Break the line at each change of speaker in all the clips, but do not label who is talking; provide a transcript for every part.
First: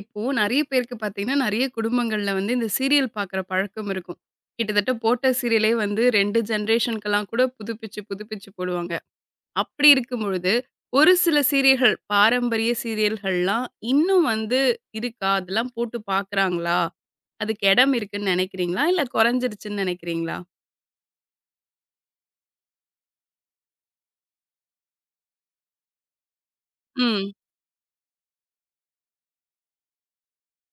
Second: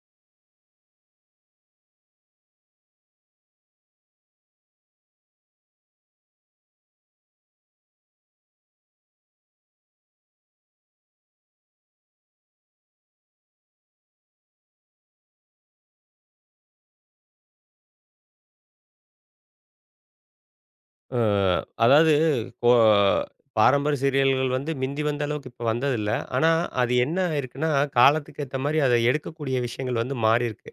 இப்போ நெறைய பேருக்கு பார்த்தீங்கன்னா, நெறைய குடும்பங்கள்ல வந்து இந்த சீரியல் பார்க்குற பழக்கம் இருக்கும். கிட்டத்தட்ட போட்ட சீரியலே வந்து 2 ஜெனரேஷனுக்கெல்லாம் கூட புதுப்பிச்சு, புதுப்பிச்சு போடுவாங்க. அப்படி இருக்கும் பொழுது, ஒரு சில சீரியல்கள், பாரம்பரிய சீரியல்கள்லாம் இன்னும் வந்து இருக்கா? அதெல்லாம் போட்டு பார்க்குறாங்களா? அதுக்கு இடம் இருக்குன்னு நெனைக்கிறீங்களா? இல்ல குறைஞ்சிருச்சுன்னு நெனைக்கிறீங்களா?
அ அதாவது கோ பாரம்பரிய சீரியல்கள் வந்து மிந்தி வந்த அளவுக்கு இப்ப வந்ததில்ல. ஆனா, அது என்ன
ம்.
ஆயிருக்குன்னா, காலத்துக்கு ஏத்த மாரி அத எடுக்கக்கூடிய விஷயங்கள் வந்து மாறியிருக்கு.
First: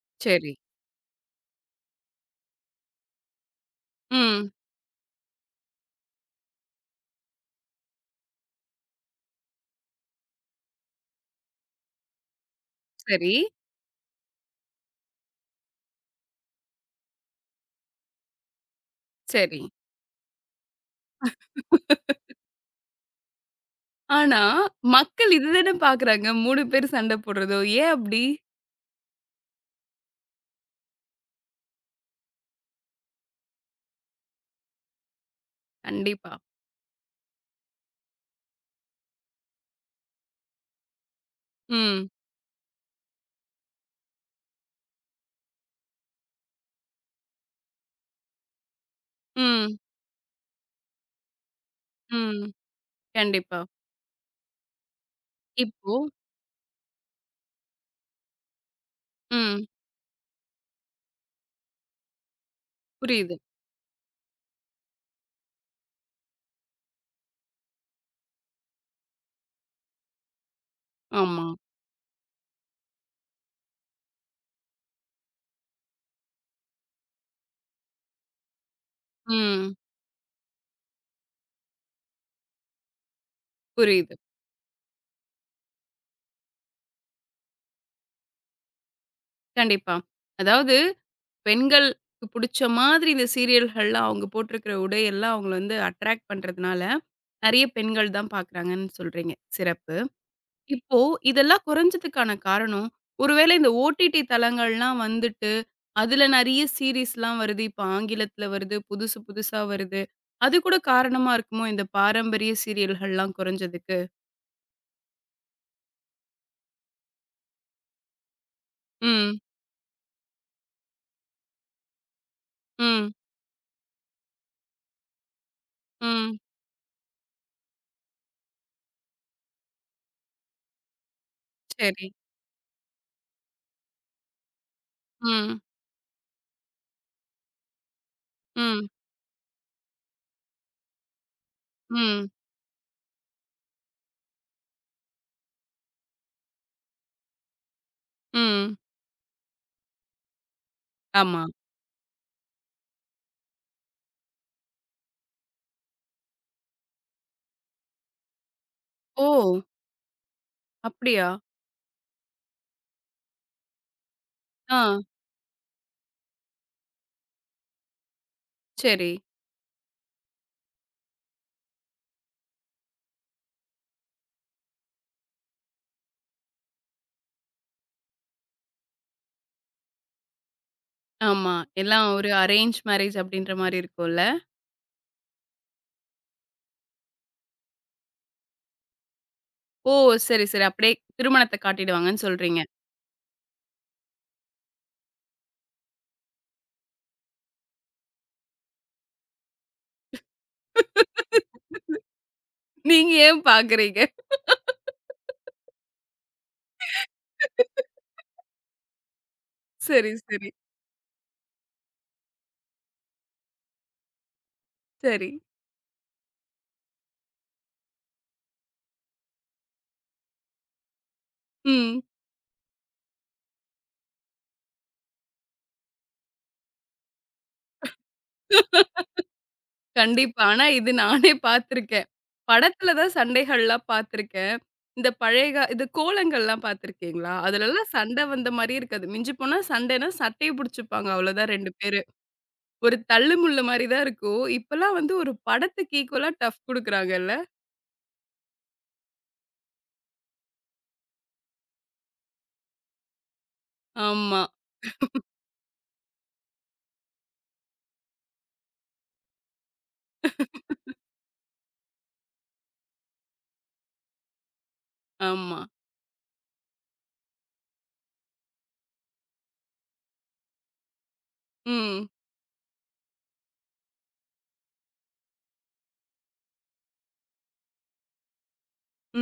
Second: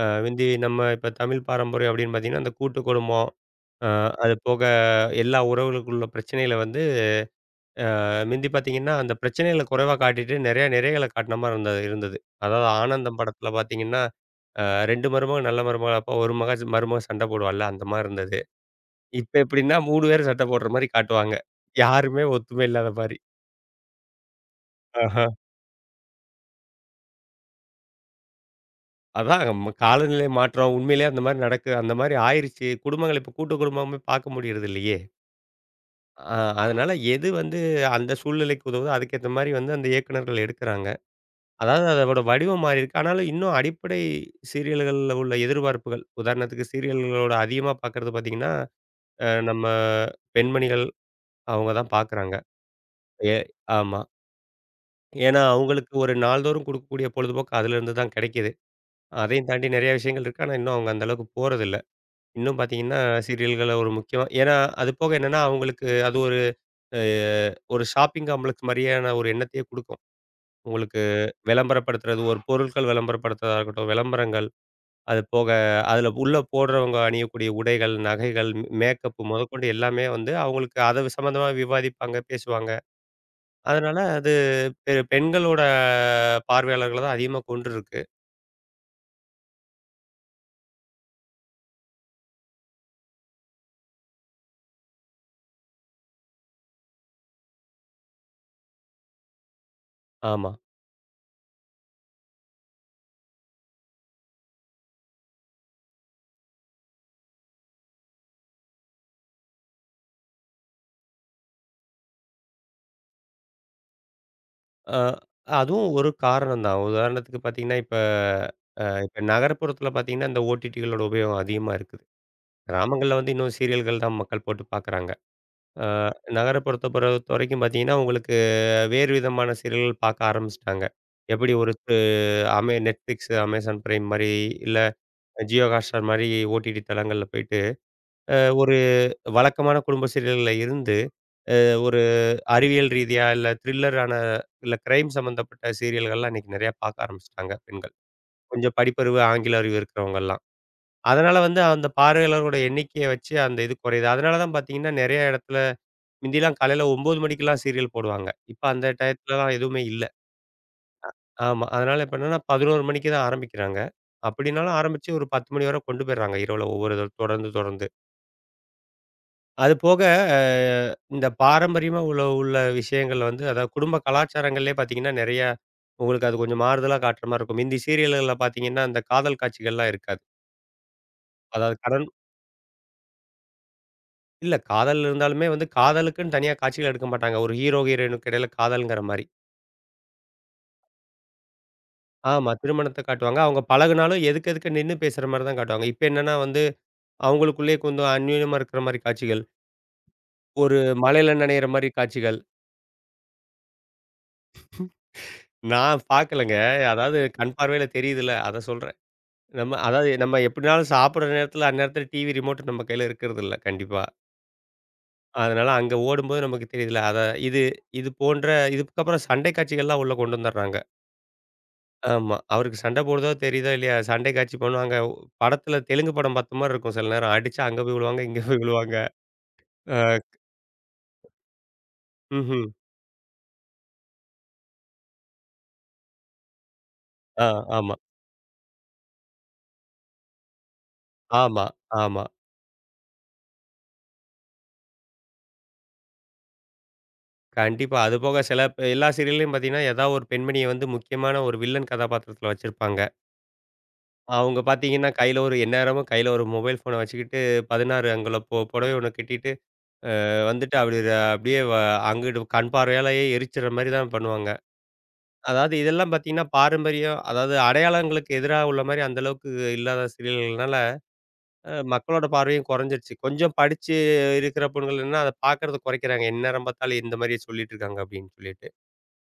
மிந்தி
சரி.
நம்ம இப்ப தமிழ் பாரம்பரியம் அப்படின்னு பார்த்தீங்கன்னா, அந்த கூட்டு குடும்பம், அ அது
ம்.
போக எல்லா உறவுகளுக்குள்ள பிரச்சனைகள வந்து மிந்தி பார்த்தீங்கன்னா, அந்த பிரச்சனைகள குறைவா காட்டிட்டு நெறைய நிறைகள காட்டின மாரி இருந்தது இருந்தது. அதாவது ஆனந்தம்
சரி,
படத்தில பார்த்தீங்கன்னா, அ 2 மருமக நல்ல மருமக அப்ப ஒரு மக மருமக சண்டை போடுவாள்ல அந்த மாரி இருந்தது. இப்ப
சரி.
எப்படின்னா 3 பேரும் சட்டை போடுற மாரி காட்டுவாங்க. யாருமே ஒத்துமை இல்லாத மாரி.
ஆனா,
ஆஹா.
மக்கள் இதுதானே பார்க்குறாங்க. 3 பேர் சண்டை போடுறதோ! ஏன் அப்படி?
அதான் நம்ம காலநிலை மாற்றம் உண்மையிலேயே அந்த மாரி நடக்கு அந்த மாரி ஆயிருச்சு. குடும்பங்கள் இப்ப கூட்டு குடும்பமே பார்க்க முடியறது இல்லையே.
கண்டிப்பா.
அ அதனால எது வந்து அந்த சூழ்நிலைக்கு உதவுதோ அதுக்கேத்த மாரி வந்து அந்த இயக்குனர்கள் எடுக்குறாங்க. அதாவது
ம்.
அதோட வடிவம் மாறி இருக்கு. ஆனாலும் இன்னும் அடிப்படை சீரியல்கள்ல உள்ள எதிர்பார்ப்புகள், உதாரணத்துக்கு சீரியல்களோட அதிகமா பார்க்கறது பார்த்தீங்கன்னா, நம்ம
ம்.
பெண்மணிகள் அவங்க தான் பார்க்குறாங்க.
ம்.
ஏ
கண்டிப்பா.
ஆமா. ஏன்னா, அவங்களுக்கு
இப்போ
ஒரு நாள்தோறும் குடுக்கக்கூடிய பொழுதுபோக்கு அதிலிருந்து தான் கிடைக்கிது. அதையும்
ம்.
தாண்டி நெறைய விஷயங்கள் இருக்கு. ஆனா, இன்னும் அவங்க அந்த அளவுக்கு போறதில்ல. இன்னும் பார்த்தீங்கன்னா,
புரியுது.
சீரியல்கள ஒரு முக்கியமா ஏன்னா, அது போக என்னன்னா, அவங்களுக்கு அது ஒரு அ ஒரு ஷாப்பிங் காம்ப்ளக்ஸ் மாரியான ஒரு எண்ணத்தையே குடுக்கும். உங்களுக்கு
ஆமா.
விளம்பரப்படுத்துறது, ஒரு பொருட்கள் விளம்பரப்படுத்துறதா இருக்கட்டும், விளம்பரங்கள். அது போக அதில உள்ள போடுறவங்க அணியக்கூடிய உடைகள், நகைகள், மேக்கப் முதற்கொண்டு
ம்.
எல்லாமே வந்து அவங்களுக்கு அத சம்மந்தமா விவாதிப்பாங்க, பேசுவாங்க. அதனால
புரியுது.
அது பெண்களோட பார்வையாளர்கள தான் அதிகமா கொன்றுருக்கு.
கண்டிப்பா. அதாவது பெண்களுக்கு புடிச்ச மாதிரி இந்த சீரியல்கள்லாம் அவங்க போட்டிருக்கிற உடையெல்லாம் அவங்கள வந்து அட்ராக்ட் பண்றதுனால, நெறைய பெண்கள் தான் பார்க்குறாங்கன்னு சொல்றீங்க. சிறப்பு.
ஆமா.
இப்போ இதெல்லாம் குறைஞ்சதுக்கான காரணம், ஒருவேளை இந்த ஓடிடி தளங்கள்லாம் வந்துட்டு, அதுல நெறைய சீரிஸ்லாம் வருது. இப்ப ஆங்கிலத்தில வருது, புதுசு புதுசா வருது. அது கூட காரணமா இருக்குமோ, இந்த பாரம்பரிய சீரியல்கள்லாம் குறைஞ்சதுக்கு?
அ அதுவும் ஒரு காரணம் தான். உதாரணத்துக்கு பார்த்தீங்கன்னா, இப்ப இப்ப
ம்,
நகரப்புறத்தில பார்த்தீங்கன்னா, இந்த ஓடிடிகளோட உபயோகம் அதிகமா இருக்குது.
ம்,
கிராமங்கள்ல வந்து இன்னும் சீரியல்கள் தான் மக்கள் போட்டு பார்க்குறாங்க. அ
ம்.
நகரப்புறத்த பொறுத்தவரைக்கும் பார்த்தீங்கன்னா, உங்களுக்கு வேறு விதமான சீரியல்கள் பார்க்க ஆரம்பிச்சுட்டாங்க. எப்படி ஒரு து
சரி.
Netflix, Amazon Prime மாரி, இல்ல
ம்,
Jio Hotstar மாரி ஓடிடி தளங்கள்ல போயிட்டு, அ ஒரு
ம்,
வழக்கமான குடும்ப சீரியல்கள்ல இருந்து, அ ஒரு
ம்,
அறிவியல் ரீதியா, இல்ல த்ரில்லரான இல்ல கிரைம் சம்மந்தப்பட்ட சீரியல்கள்லாம் இன்னைக்கு நெறையா பார்க்க ஆரம்பிச்சுட்டாங்க பெண்கள். கொஞ்சம்
ம்.
படிப்பறிவு, ஆங்கில அறிவு இருக்கிறவங்கலாம். அதனால
ஆமா.
வந்து அந்த பார்வையாளர்களோட எண்ணிக்கைய வச்சு அந்த இது குறையுது. அதனால தான் பார்த்தீங்கன்னா, நெறைய இடத்துல முந்திலாம் காலையில 9 மணிக்கெல்லாம் சீரியல் போடுவாங்க. இப்ப அந்த
ஓ!
டயத்துலலாம் எதுவுமே இல்ல.
அப்படியா?
ஆமா. அதனால இப்ப என்னன்னா 11 மணிக்கு தான் ஆரம்பிக்கிறாங்க. அப்படின்னாலும்
ஆ,
ஆரம்பிச்சு ஒரு 10 மணி வரை கொண்டு போயிடுறாங்க இரவுல ஒவ்வொரு தடவை தொடர்ந்து தொடர்ந்து.
சரி.
அது போக அ இந்த பாரம்பரியமா உள்ள உள்ள விஷயங்கள் வந்து அதாவது குடும்ப கலாச்சாரங்கள்லயே பார்த்தீங்கன்னா, நெறையா உங்களுக்கு அது கொஞ்சம் மாறுதலா காட்டுற மாரி இருக்கும். மிந்தி சீரியல்கள்ல பார்த்தீங்கன்னா, அந்த காதல் காட்சிகள்லாம் இருக்காது.
ஆமா.
அதாவது கடன்
எல்லாம் ஒரு அரேஞ்ச் மேரேஜ் அப்படின்ற மாரி இருக்கும்ல.
இல்ல காதல் இருந்தாலுமே வந்து காதலுக்குன்னு தனியா காட்சிகள் எடுக்க மாட்டாங்க. ஒரு ஹீரோ, ஹீரோயினுக்கு இடையில காதல்ங்கிற மாரி.
ஓ! சரி, சரி. அப்படியே திருமணத்த காட்டிடுவாங்கன்னு
ஆமா.
சொல்றீங்க.
திருமணத்த காட்டுவாங்க. அவங்க பழகுனாலும் எதுக்கு எதுக்கு நின்னு பேசுற மாரி தான் காட்டுவாங்க. இப்ப என்னன்னா வந்து, அவங்களுக்குள்ளேயே கொஞ்சம் அந்யோன்யமா இருக்கிற மாரி காட்சிகள். ஒரு மழையில நனையிற மாரி காட்சிகள்.
நீங்க ஏன் பாக்குறீங்க?
நான் பார்க்கலங்க. அதாவது கண் பார்வையில தெரியுதுல்ல. அத சொல்றேன். நம்ம அதாவது
சரி,
நம்ம
சரி,
எப்படினாலும் சாப்பிடுற நேரத்துல, அந்நேரத்துல டிவி ரிமோட் நம்ம கையில இருக்கிறதில்ல கண்டிப்பா.
சரி.
அதனால அங்க ஓடும்போது நமக்கு தெரியுதுல்ல. அத இது இது போன்ற இதுக்கப்புறம் சண்டை காட்சிகள்லாம் உள்ள கொண்டு வந்துடுறாங்க.
ம்.
ஆமா. அவருக்கு சண்டை போடுதோ தெரியுதோ இல்லையா, சண்டை காட்சி பண்ணுவாங்க. படத்துல தெலுங்கு படம் பார்த்த மாரி இருக்கும் சில நேரம். அடிச்சு அங்க போய் விழுவாங்க, இங்க போய் விழுவாங்க. அ
கண்டிப்பா. ஆனா இது நானே பார்த்துருக்கேன்.
ம்ஹ்ம்.
படத்துல தான் சண்டைகள்லாம் பார்த்துருக்கேன். இந்த பழைய கா இந்த கோலங்கள்லாம் பார்த்துருக்கீங்களா?
ஆ
அதுலலாம்
ஆமா,
சண்டை வந்த மாரியே இருக்காது. மிஞ்சி போனா சண்டைன்னா சட்டைய புடிச்சுப்பாங்க அவ்வளோதான்
ஆமா,
2 பேரு.
ஆமா.
ஒரு தள்ளு முள்ளு மாரி தான் இருக்கும். இப்பலாம் வந்து ஒரு படத்துக்கு ஈக்குவலா டஃப் குடுக்குறாங்கல்ல.
கண்டிப்பா. அதுபோக எல்லா சீரியல்லயும் பார்த்தீங்கன்னா, ஏதாவது ஒரு பெண்மணிய வந்து முக்கியமான ஒரு வில்லன் கதாபாத்திரத்துல வச்சிருப்பாங்க.
ஆமா,
அவங்க பார்த்தீங்கன்னா, கையில ஒரு மொபைல் ஃபோன வச்சுக்கிட்டு 16 அங்குல புடவை ஒண்ணு கட்டிட்டு, அ வந்துட்டு அப்படி ர- அப்படியே வ அங்குட்டு கண் பார்வையாலேயே எரிச்சிற மாரி தான் பண்ணுவாங்க.
ஆமா.
அதாவது இதெல்லாம் பார்த்தீங்கன்னா, பாரம்பரியம் அதாவது அடையாளங்களுக்கு எதிரா உள்ள மாரி அந்த அளவுக்கு இல்லாத சீரியல்கள்னால,
ம்,
மக்களோட பார்வையும் குறைஞ்சிருச்சு. கொஞ்சம் படிச்சு இருக்கிற பொண்ணுகள் என்னன்னா, அத பார்க்கறத குறைக்கிறாங்க. எந்நேரம் பார்த்தாலும் இந்த மாரியே சொல்லிட்டு இருக்காங்க அப்படின்னு சொல்லிட்டு.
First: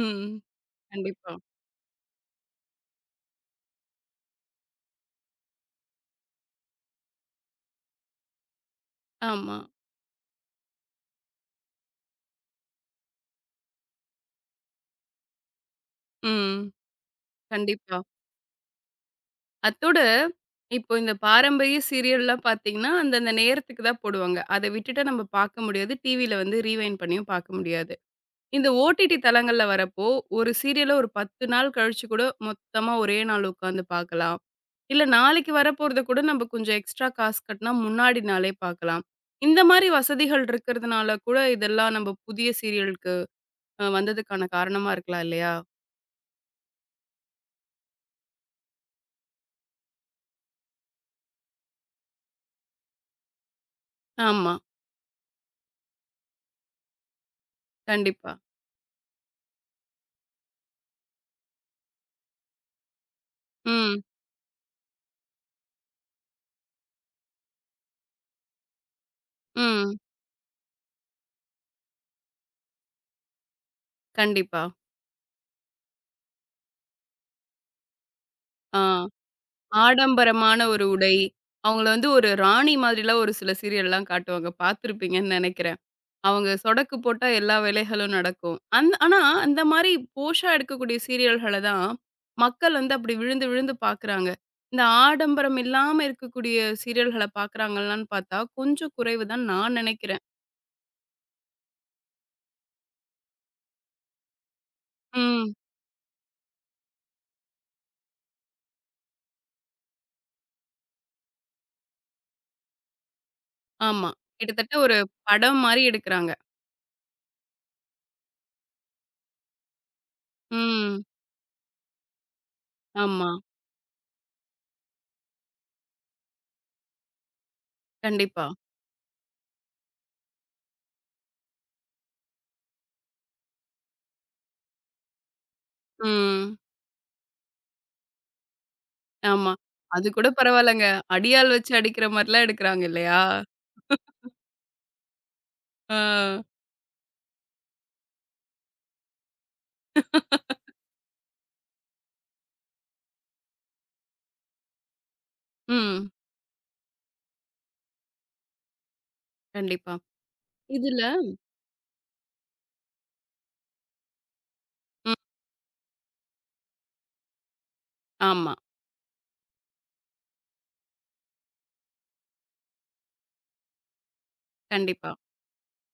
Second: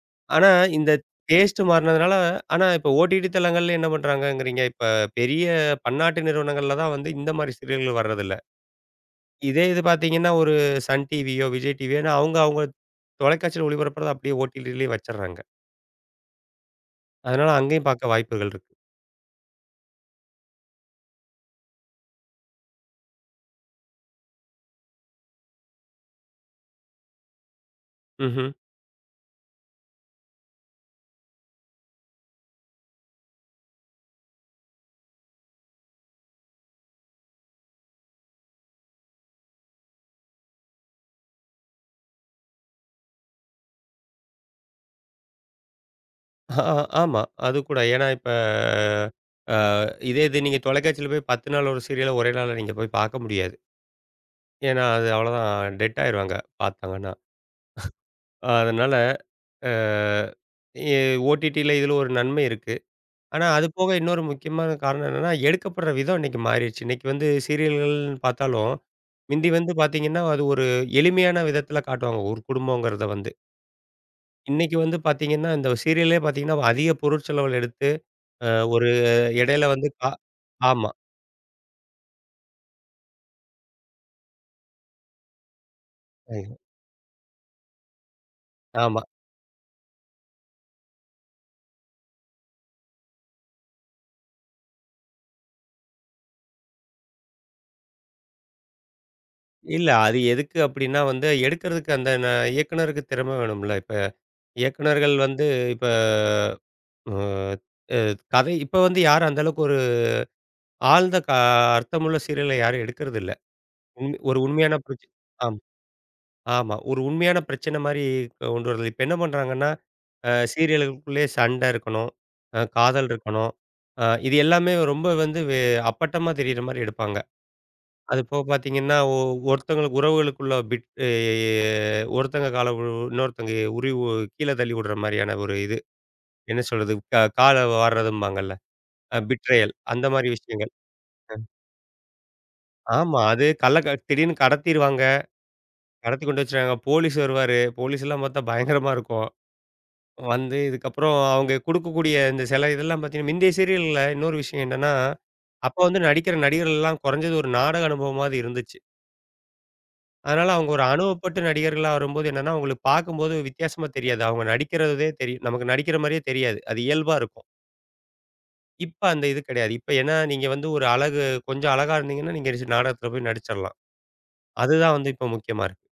ம்.
ஆனா, இந்த
கண்டிப்பா.
டேஸ்ட் மாறுனதுனால ஆனா இப்ப ஓடிடி தளங்கள்ல என்ன பண்றாங்கங்கிறீங்க? இப்ப பெரிய பன்னாட்டு நிறுவனங்கள்ல தான் வந்து இந்த மாரி சீரியல்கள் வர்றதில்ல.
ஆமா.
இது பார்த்தீங்கன்னா, ஒரு சன் டிவியோ, விஜய் டிவியோன்னு அவங்க தொலைக்காட்சியில ஒளிபரப்புறத அப்படியே ஓடிடிலயே வச்சர்றாங்க.
ம்.
அதனால அங்கேயும்
கண்டிப்பா.
பார்க்க வாய்ப்புகள் இருக்கு.
அத்தோட, இப்போ இந்த பாரம்பரிய சீரியல்லாம் பார்த்தீங்கன்னா, அந்தந்த நேரத்துக்கு தான் போடுவாங்க. அத விட்டுட்டா நம்ம பார்க்க முடியாது. டிவில வந்து ரீவைண்ட் பண்ணியும் பார்க்க முடியாது.
ம்ஹ்ம்.
இந்த ஓடிடி தளங்கள்ல வரப்போ, ஒரு சீரியல ஒரு 10 நாள் கழிச்சு கூட மொத்தமா ஒரே நாள் உட்காந்து பார்க்கலாம். இல்ல நாளைக்கு வரப்போறத கூட நம்ம கொஞ்சம் எக்ஸ்ட்ரா காசு கட்டினா முன்னாடி நாளே பார்க்கலாம். இந்த மாரி வசதிகள் இருக்கிறதுனால கூட இதெல்லாம் நம்ம புதிய சீரியலுக்கு வந்ததுக்கான காரணமா இருக்கலாம் இல்லையா?
ஆ ஆமா. அது கூட. ஏன்னா இப்ப அ இதே இது நீங்க தொலைக்காட்சியில போய் 10 நாள் ஒரு சீரியல ஒரே நாள்ல நீங்க போய் பார்க்க முடியாது.
ஆமா.
ஏன்னா, அது அவ்வளோதான் டெட் ஆயிருவாங்க பார்த்தாங்கன்னா.
கண்டிப்பா.
அதனால அ எ ஓடிடில இதில ஒரு நன்மை இருக்கு. ஆனா, அது போக
ம்.
இன்னொரு முக்கியமான காரணம் என்னன்னா, எடுக்கப்படுற விதம் இன்னைக்கு மாறிருச்சு. இன்னைக்கு வந்து சீரியல்கள்னு பார்த்தாலும், முந்தி வந்து
ம்.
பார்த்தீங்கன்னா, அது ஒரு எளிமையான விதத்தில காட்டுவாங்க. ஒரு குடும்பங்கிறத வந்து.
கண்டிப்பா.
இன்னைக்கு வந்து பார்த்தீங்கன்னா, இந்த சீரியலே பார்த்தீங்கன்னா, அதிக பொருட்செலவுல எடுத்து, அ
ஆ.
ஒரு இடையில வந்து கா
ஆடம்பரமான ஒரு
ஆமா.
உடை. அவங்கள வந்து ஒரு ராணி மாதிரிலாம் ஒரு சில சீரியல்லாம் காட்டுவாங்க. பார்த்துருப்பீங்கன்னு நெனைக்கிறேன். அவங்க சொடக்கு போட்டா எல்லா வேலைகளும் நடக்கும். அந்
ஆமா.
ஆனா அந்த மாரி போஷா எடுக்கக்கூடிய சீரியல்கள தான் மக்கள் வந்து அப்படி விழுந்து விழுந்து பார்க்குறாங்க. இந்த ஆடம்பரம் இல்லாம இருக்கக்கூடிய சீரியல்கள பார்க்குறாங்களான்னு பார்த்தா, கொஞ்சம் குறைவு தான் நான்
இல்ல அது
நெனைக்கிறேன்.
எதுக்கு அப்டின்னா வந்து, எடுக்கிறதுக்கு அந்த ந இயக்குனருக்கு திறமை வேணும்ல. இப்ப இயக்குனர்கள் வந்து
ம்.
இப்ப அ அ கதை இப்ப வந்து யாரும் அந்த அளவுக்கு ஆழ்ந்த க அர்த்தமுள்ள சீரியல யாரும் எடுக்கறதில்ல.
ஆமா. கிட்டத்தட்ட
உண்மையான
ஒரு
ஆம்,
படம் மாரி எடுக்குறாங்க.
ஆமா. ஒரு உண்மையான பிரச்சனை மாரி கொண்டு வரது. இப்ப என்ன பண்றாங்கன்னா,
ம்.
சீரியல்களுக்குள்ளேயே சண்டை இருக்கணும், காதல்
ஆமா.
இருக்கணும். இது எல்லாமே ரொம்ப வந்து அப்பட்டமா தெரியிற மாரி எடுப்பாங்க. அது போக
கண்டிப்பா.
பார்த்தீங்கன்னா, ஒருத்தங்களுக்கு உறவுகளுக்குள்ள பிட் எ ஒருத்தங்க கால உ இன்னொருத்தங்க உருவி கீழ தள்ளி விடுற மாரியான ஒரு இது.
ம்.
என்ன சொல்றது? கால வார்றதும்பாங்கல்ல.
ஆமா.
பிட்ரயல் அந்த
அது
மாரி
கூட
விஷயங்கள்.
பரவாயில்லங்க. அடியாள் வச்சு அடிக்கிற மாரிலாம் எடுக்குறாங்க
ஆமா.
இல்லையா?
அது கள்ள க திடீர்னு கடத்திருவாங்க.
ஆ.
கடத்தி கொண்டு வச்சுட்டாங்க. போலீஸ் வருவாரு. போலீஸ்லாம் பார்த்தா பயங்கரமா இருக்கும். வந்து இதுக்கப்புறம் அவங்க குடுக்கக்கூடிய இந்த சில இதெல்லாம் பார்த்தீங்கன்னா, முந்தைய சீரியல்ல இன்னொரு விஷயம் என்னன்னா, அப்ப வந்து
ம்.
நடிக்கிற நடிகர்கள்லாம் குறைஞ்சது ஒரு நாடக அனுபவமாவது இருந்துச்சு.
கண்டிப்பா.
அதனால அவங்க ஒரு
இதுல
அனுபவப்பட்டு நடிகர்களா வரும்போது என்னன்னா, அவங்களுக்கு பார்க்கும்போது வித்தியாசமா தெரியாது. அவங்க நடிக்கிறதே
ம்.
தெரியும். நமக்கு நடிக்கிற மாரியே தெரியாது. அது இயல்பா இருக்கும்.
ஆமா.
இப்ப அந்த இது கிடையாது. இப்ப ஏன்னா நீங்க வந்து ஒரு அழகு கொஞ்சம் அழகா இருந்தீங்கன்னா, நீங்க நாடகத்துல போய் நடிச்சிடலாம். அதுதான்
கண்டிப்பா,
வந்து இப்ப முக்கியமா இருக்கு.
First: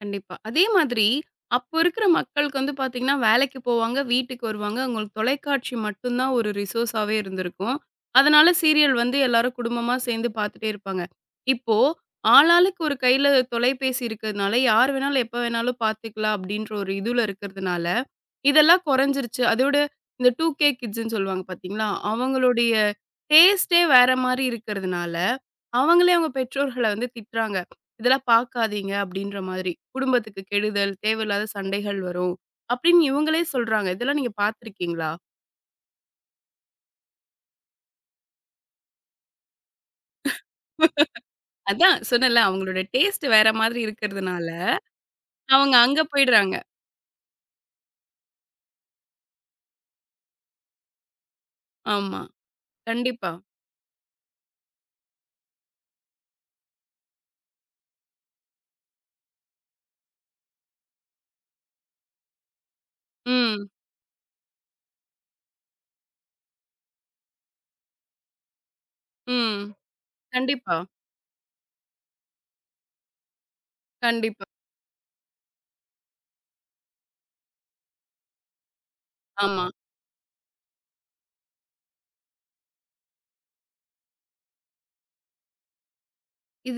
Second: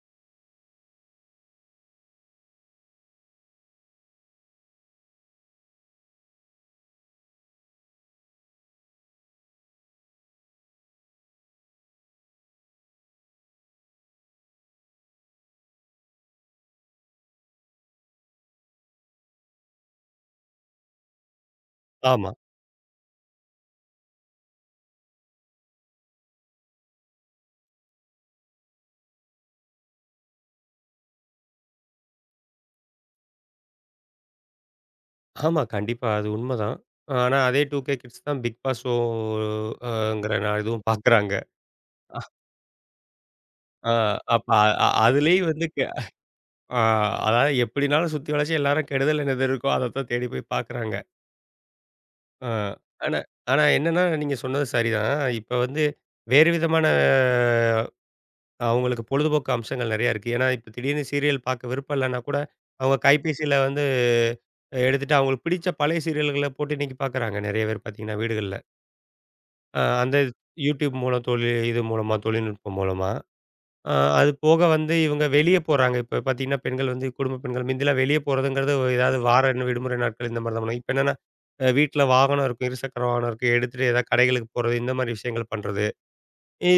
கண்டிப்பா. அதே மாதிரி அப்போ இருக்கிற மக்களுக்கு வந்து பாத்தீங்கன்னா, வேலைக்கு போவாங்க, வீட்டுக்கு வருவாங்க. அவங்களுக்கு தொலைக்காட்சி மட்டும் தான் ஒரு ரிசோர்ஸாவே இருந்திருக்கும். அதனால சீரியல் வந்து எல்லாரும் குடும்பமா சேர்ந்து பாத்துட்டே இருப்பாங்க. இப்போ ஆளாளுக்கு ஒரு கையில தொலைபேசி இருக்கிறதுனால, யார் வேணாலும் எப்ப வேணாலும் பாத்துக்கலாம் அப்படின்ற ஒரு இதுல இருக்கிறதுனால, இதெல்லாம் குறைஞ்சிருச்சு. அதோட இந்த 2கே கிட்ஸ்ன்னு சொல்லுவாங்க பார்த்தீங்களா?
ஆமா.
அவங்களுடைய டேஸ்ட்டே வேற மாரி இருக்கிறதுனால, அவங்களே அவங்க பெற்றோர்கள வந்து திட்டுறாங்க. "இதெல்லாம் பார்க்காதீங்க" அப்படின்ற மாதிரி. "குடும்பத்துக்கு கெடுதல், தேவையில்லாத சண்டைகள் வரும்" அப்படின்னு இவங்களே சொல்றாங்க. இதெல்லாம் நீங்க பார்த்துருக்கீங்களா?
ஆமா. கண்டிப்பா. அது உண்மதான். ஆனா, அதே 2கே கிட்ஸ் தான் பிக் பாஸ் ஷோ அ ங்கிற நான் இதுவும் பார்க்குறாங்க.
அதான் சொன்னேன்ல, அவங்களோட டேஸ்ட் வேற மாதிரி
அ அப்ப
இருக்கிறதுனால,
அ அ- அதுலயும் வந்து
அவங்க
கெ
அங்க போயிடுறாங்க.
அ அதாவது எப்படினாலும் சுத்தி வளச்சு எல்லாரும் கெடுதல் என்னது இருக்கோ, அதத்தான் தேடி போய் பார்க்குறாங்க.
ஆமா.
அ ஆனா
கண்டிப்பா.
ஆனா என்னன்னா, நீங்க சொன்னது சரிதான். இப்ப வந்து வேறு விதமான அஹ், அவங்களுக்கு பொழுதுபோக்கு அம்சங்கள் நெறையா இருக்கு. ஏன்னா, இப்ப திடீர்னு சீரியல் பார்க்க விருப்பம் இல்லன்னா கூட, அவங்க கைபேசியில
ம்.
வந்து எடுத்துட்டு அவங்களுக்கு பிடிச்ச பழைய சீரியல்கள போட்டு இன்னைக்கு பார்க்குறாங்க நெறைய பேர் பார்த்தீங்கன்னா, வீடுகள்ல.
ம்.
அந்த
கண்டிப்பா,
YouTube மூலம் தொழி இது மூலமா, தொழில்நுட்பம் மூலமா. அ அது
கண்டிப்பா.
போக வந்து இவங்க வெளிய போறாங்க. இப்ப பார்த்தீங்கன்னா, பெண்கள் வந்து குடும்ப பெண்கள் முந்திலாம் வெளிய போறதுங்கிறது ஏதாவது வார
ஆமா.
என்ன விடுமுறை நாட்கள் இந்த மாரி தான் பண்ணுவாங்க. இப்ப என்னன்னா, வீட்ல வாகனம் இருக்கும். இருசக்கர வாகனம் இருக்கு. எடுத்துட்டு ஏதாவது கடைகளுக்கு போறது, இந்த மாரி விஷயங்கள் பண்றது.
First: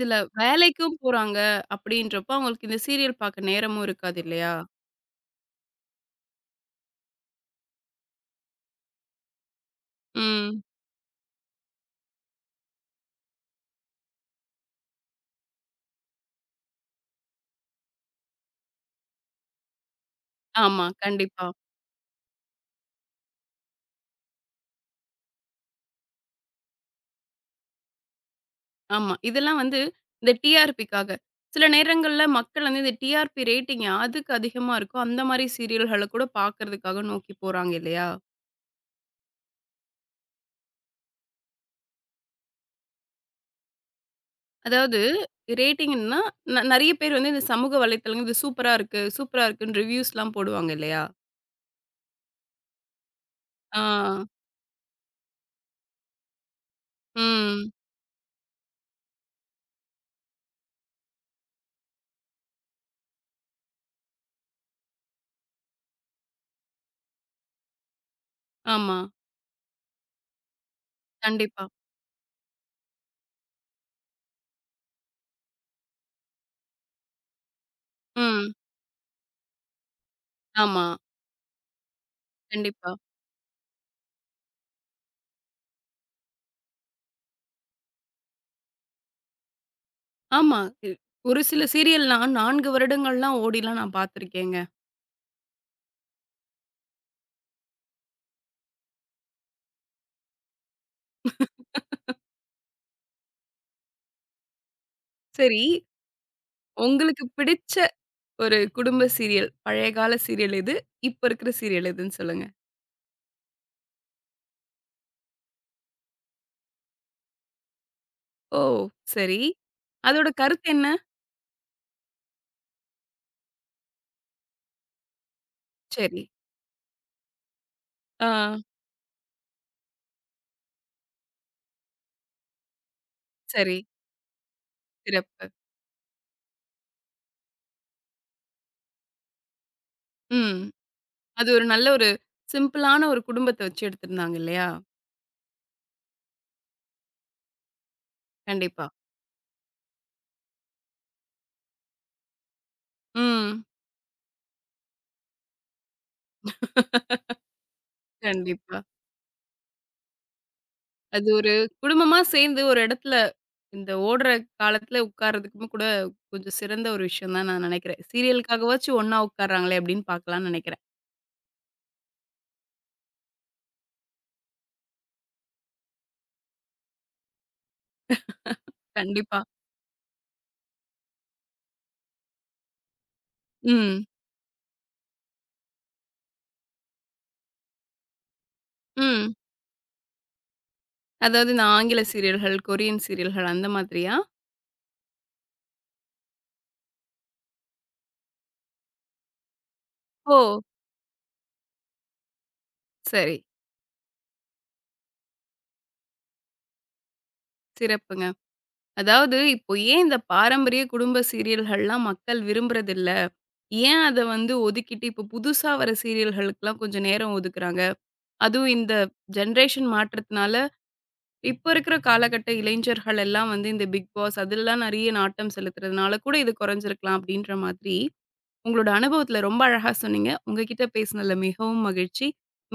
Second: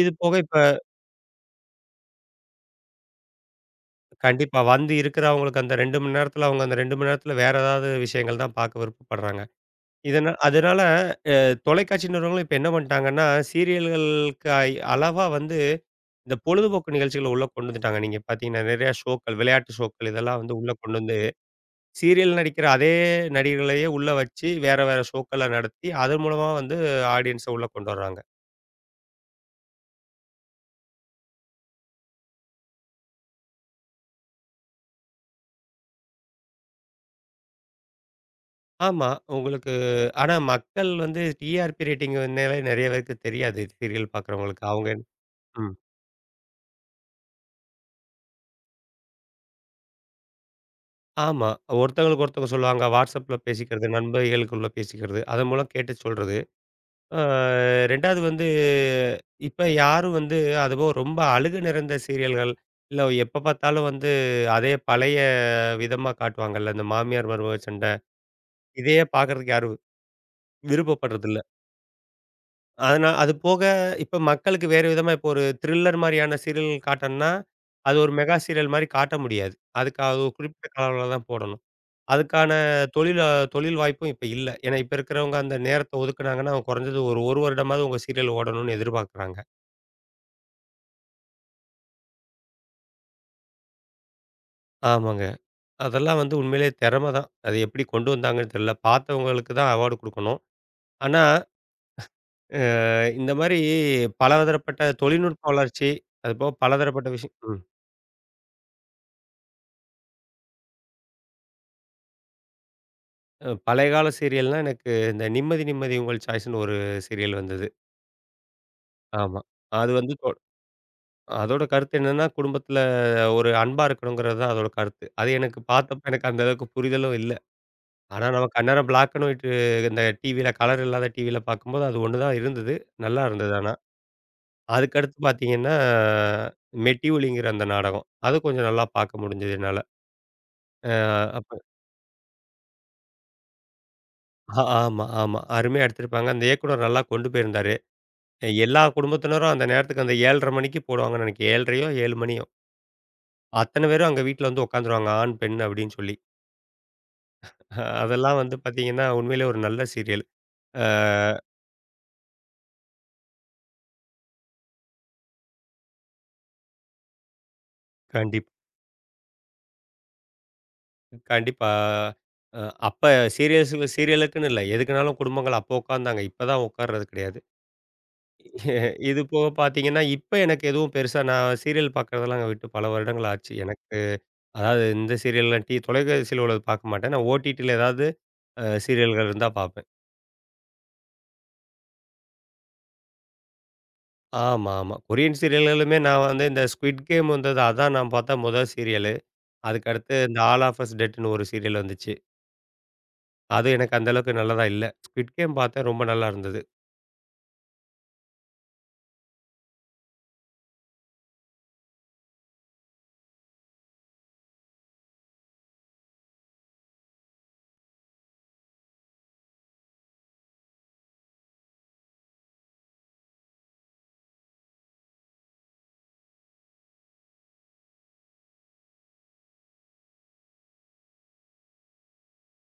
இது போக இப்ப
வேலைக்கும் போறாங்க அப்படின்றப்போ, அவங்களுக்கு இந்த சீரியல் பார்க்க நேரமும் இருக்காது இல்லையா?
கண்டிப்பா வந்து இருக்கிறவங்களுக்கு அந்த 2 மணி நேரத்தில அவங்க அந்த 2 மணி நேரத்தில வேற ஏதாவது விஷயங்கள் தான் பார்க்க விருப்பப்படுறாங்க.
ம்.
அதனால தொலைக்காட்சி நிறுவனங்களும் இப்ப என்ன பண்ணிட்டாங்கன்னா, சீரியல்களுக்கு அளவா வந்து இந்த பொழுதுபோக்கு நிகழ்ச்சிகள உள்ள கொண்டு வந்துட்டாங்க. நீங்க பார்த்தீங்கன்னா, நெறையா ஷோக்கள், விளையாட்டு ஷோக்கள் இதெல்லாம் வந்து உள்ள
ஆமா,
கொண்டு வந்து
கண்டிப்பா.
சீரியல் நடிக்கிற அதே நடிகர்களையே உள்ள வச்சு, வேற வேற ஷோக்கள்ல நடத்தி, அதன் மூலமா வந்து ஆடியன்ஸ உள்ள கொண்டு வர்றாங்க.
ஆமா. இதெல்லாம் வந்து இந்த டிஆர்பிக்காக. சில நேரங்கள்ல மக்கள் வந்து இந்த டிஆர்பி ரேட்டிங் யாதுக்கு அதிகமா இருக்கோ, அந்த மாரி சீரியல்கள கூட பார்க்கறதுக்காக நோக்கி போறாங்க இல்லையா?
ஆமா. உங்களுக்கு ஆனா மக்கள் வந்து டிஆர்பி ரேட்டிங் வந்தனாலே நெறைய பேருக்கு தெரியாது. சீரியல் பார்க்குறவங்களுக்கு. அவங்க
அதாவது
என்ன- ம்.
ரேட்டிங்ன்னா, நெறைய பேர் வந்து இந்த சமூக வலைத்தளங்கள் இது சூப்பரா இருக்கு, சூப்பரா இருக்குன்னு ரிவ்யூஸ்லாம் போடுவாங்க இல்லையா?
ஆமா. ஒருத்தவங்களுக்கு ஒருத்தவங்க சொல்லுவாங்க. WhatsAppல
ஆ.
பேசிக்கிறது, நண்பர்களுக்குள்ள பேசிக்கிறது. அதன் மூலம் கேட்டு சொல்றது. அ
ம்.
2வது வந்து, இப்ப யாரும் வந்து அதுபோக ரொம்ப அழுக நிறைந்த சீரியல்கள், இல்ல எப்ப பார்த்தாலும் வந்து அதே பழைய விதமா காட்டுவாங்கல்ல, இந்த மாமியார் மருமக சண்டை.
ஆமா.
இதையே பார்க்கறதுக்கு யாரும் விருப்பப்படுறதில்ல.
கண்டிப்பா.
அது போக இப்ப மக்களுக்கு வேறு விதமா இப்போ ஒரு த்ரில்லர் மாரியான சீரியல் காட்டணும்னா, அது ஒரு மெகா
ம்.
சீரியல் மாரி காட்ட முடியாது. அதுக்கு அது ஒரு குறிப்பிட்ட
ஆமா.
கால அளவுல தான் போடணும். அதுக்கான
கண்டிப்பா.
தொழில தொழில் வாய்ப்பும் இப்ப இல்ல. ஏன்னா இப்ப இருக்கிறவங்க அந்த நேரத்த ஒதுக்குனாங்கன்னா, குறைஞ்சது ஒரு 1 வருடமாவது உங்க சீரியல் ஓடணும்னு எதிர்பார்க்குறாங்க.
ஆமா. இ ஒரு சில சீரியல்லாம் 4 வருடங்கள்லாம் ஓடிலாம் நான் பார்த்துருக்கேங்க.
ஆமாங்க. அதெல்லாம் வந்து உண்மையிலேயே திறமை தான். அது எப்படி கொண்டு வந்தாங்கன்னு தெரியல. பார்த்தவங்களுக்கு தான் அவார்டு குடுக்கணும். ஆனா, அ இந்த மாரி பலதரப்பட்ட தொழில்நுட்ப
சரி,
வளர்ச்சி, அதுபோக பலதரப்பட்ட
உங்களுக்கு
விஷயம் ம்.
பிடிச்ச ஒரு குடும்ப சீரியல், பழைய கால சீரியல் எது? இப்ப இருக்கிற சீரியல் எதுன்னு சொல்லுங்க.
பழைய கால சீரியல்னா எனக்கு இந்த "நிம்மதி நிம்மதி உங்கள் சாய்ஸ்ன்னு" ஒரு சீரியல் வந்தது.
ஓ! சரி.
ஆமா. அது வந்து தொ
அதோட கருத்து என்ன?
அதோட கருத்து என்னன்னா, குடும்பத்தில ஒரு அன்பா இருக்கணுங்கிறது தான் அதோட கருத்து. அது எனக்கு பார்த்தப்ப
சரி.
எனக்கு அந்த அளவுக்கு புரிதலும் இல்ல. ஆனா
ஆ
நமக்கு அந்நேரம் பிளாக் அண்ட் ஒயிட் இந்த டிவியில கலர் இல்லாத டிவியில பார்க்கும்போது அது ஒண்ணு தான் இருந்தது. நல்லா இருந்தது ஆனா.
சரி.
அதுக்கடுத்து
சிறப்பு.
பார்த்தீங்கன்னா, மெட்டிஒலிங்கிற அந்த நாடகம். அது கொஞ்சம் நல்லா பார்க்க முடிஞ்சது என்னால.
ம்.
அ
அது
அப்ப
ஒரு நல்ல ஒரு சிம்பிளான ஒரு குடும்பத்த வச்சு எடுத்திருந்தாங்க இல்லையா?
ஆமா. அருமையா எடுத்திருப்பாங்க. அந்த இயக்குனர் நல்லா கொண்டு போயிருந்தாரு. எல்லா
கண்டிப்பா.
குடும்பத்தினரும் அந்த நேரத்துக்கு அந்த 7:30 மணிக்கு போடுவாங்கன்னு நினைக்கிறேன். 7:30யோ 7 மணியோ.
ம்.
அத்தன பேரும் அங்க வீட்ல வந்து உட்காந்துருவாங்க. ஆண், பெண் அப்படின்னு சொல்லி. அதெல்லாம் வந்து
கண்டிப்பா.
பார்த்தீங்கன்னா, உண்மையிலேயே ஒரு நல்ல சீரியல். அ
அது ஒரு குடும்பமா சேர்ந்து ஒரு இடத்துல இந்த ஓடுற காலத்துல உட்கார்றதுக்குமே கூட கொஞ்சம் சிறந்த ஒரு விஷயம் தான் நான் நினைக்கிறேன்.
கண்டிப்
சீரியலுக்காகவாச்சும் ஒண்ணா உட்கார்றாங்களே அப்படின்னு பார்க்கலாம்னு நினைக்கிறேன்.
கண்டிப்பா. அ அப்ப சீரியல்ஸுக்கு சீரியலுக்குன்னு இல்ல. எதுக்குனாலும் குடும்பங்கள் அப்போ உட்காந்தாங்க. இப்ப தான் உட்கார்றது கிடையாது. இது
கண்டிப்பா.
போக பார்த்தீங்கன்னா, இப்ப எனக்கு எதுவும் பெருசா நான் சீரியல் பார்க்குறதெல்லாம் விட்டு பல வருடங்கள் ஆச்சு. எனக்கு
ம்.
அதாவது இந்த சீரியல்லாம் தொலைக்காட்சியில உள்ளது பார்க்க மாட்டேன். நான் ஓடிடில ஏதாவது சீரியல்கள்
ம்.
இருந்தா பார்ப்பேன்.
அதாவது இந்த ஆங்கில சீரியல்கள், கொரியன் சீரியல்கள் அந்த மாதிரியா?
ஆமா. கொரியன் சீரியல்களுமே நான் வந்து இந்த ஸ்குவிட் கேம் வந்தது அதான் நான் பார்த்த முதல் சீரியலு. அதுக்கடுத்து
ஓ!
இந்த ஆல் ஆஃப் அஸ் டெட்ன்னு ஒரு சீரியல் வந்துச்சு.
சரி.
அது எனக்கு அந்த அளவுக்கு நல்லதா இல்ல. ஸ்குவிட் கேம் பார்த்தேன் ரொம்ப நல்லா இருந்தது.
சிறப்புங்க. அதாவது இப்போ ஏன் இந்த பாரம்பரிய குடும்ப சீரியல்கள்லாம் மக்கள் விரும்புறதில்ல? ஏன் அத வந்து ஒதுக்கிட்டு இப்போ புதுசா வர சீரியல்களுக்குலாம் கொஞ்சம் நேரம் ஒதுக்குறாங்க? அதுவும் இந்த ஜெனரேஷன் மாற்றத்தினால இப்ப இருக்கிற காலகட்ட இளைஞர்கள் எல்லாம் வந்து இந்த பிக் பாஸ் அதெல்லாம் நிறைய நாட்டம் செலுத்துறதுனால கூட இது குறைஞ்சிருக்கலாம் அப்படின்ற மாதிரி உங்களோட அனுபவத்துல ரொம்ப அழகா சொன்னீங்க. உங்ககிட்ட பேசினதுல மிகவும் மகிழ்ச்சி.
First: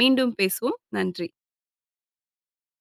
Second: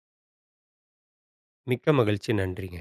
மீண்டும் பேசுவோம். நன்றி.
மிக்க மகிழ்ச்சி. நன்றிங்க.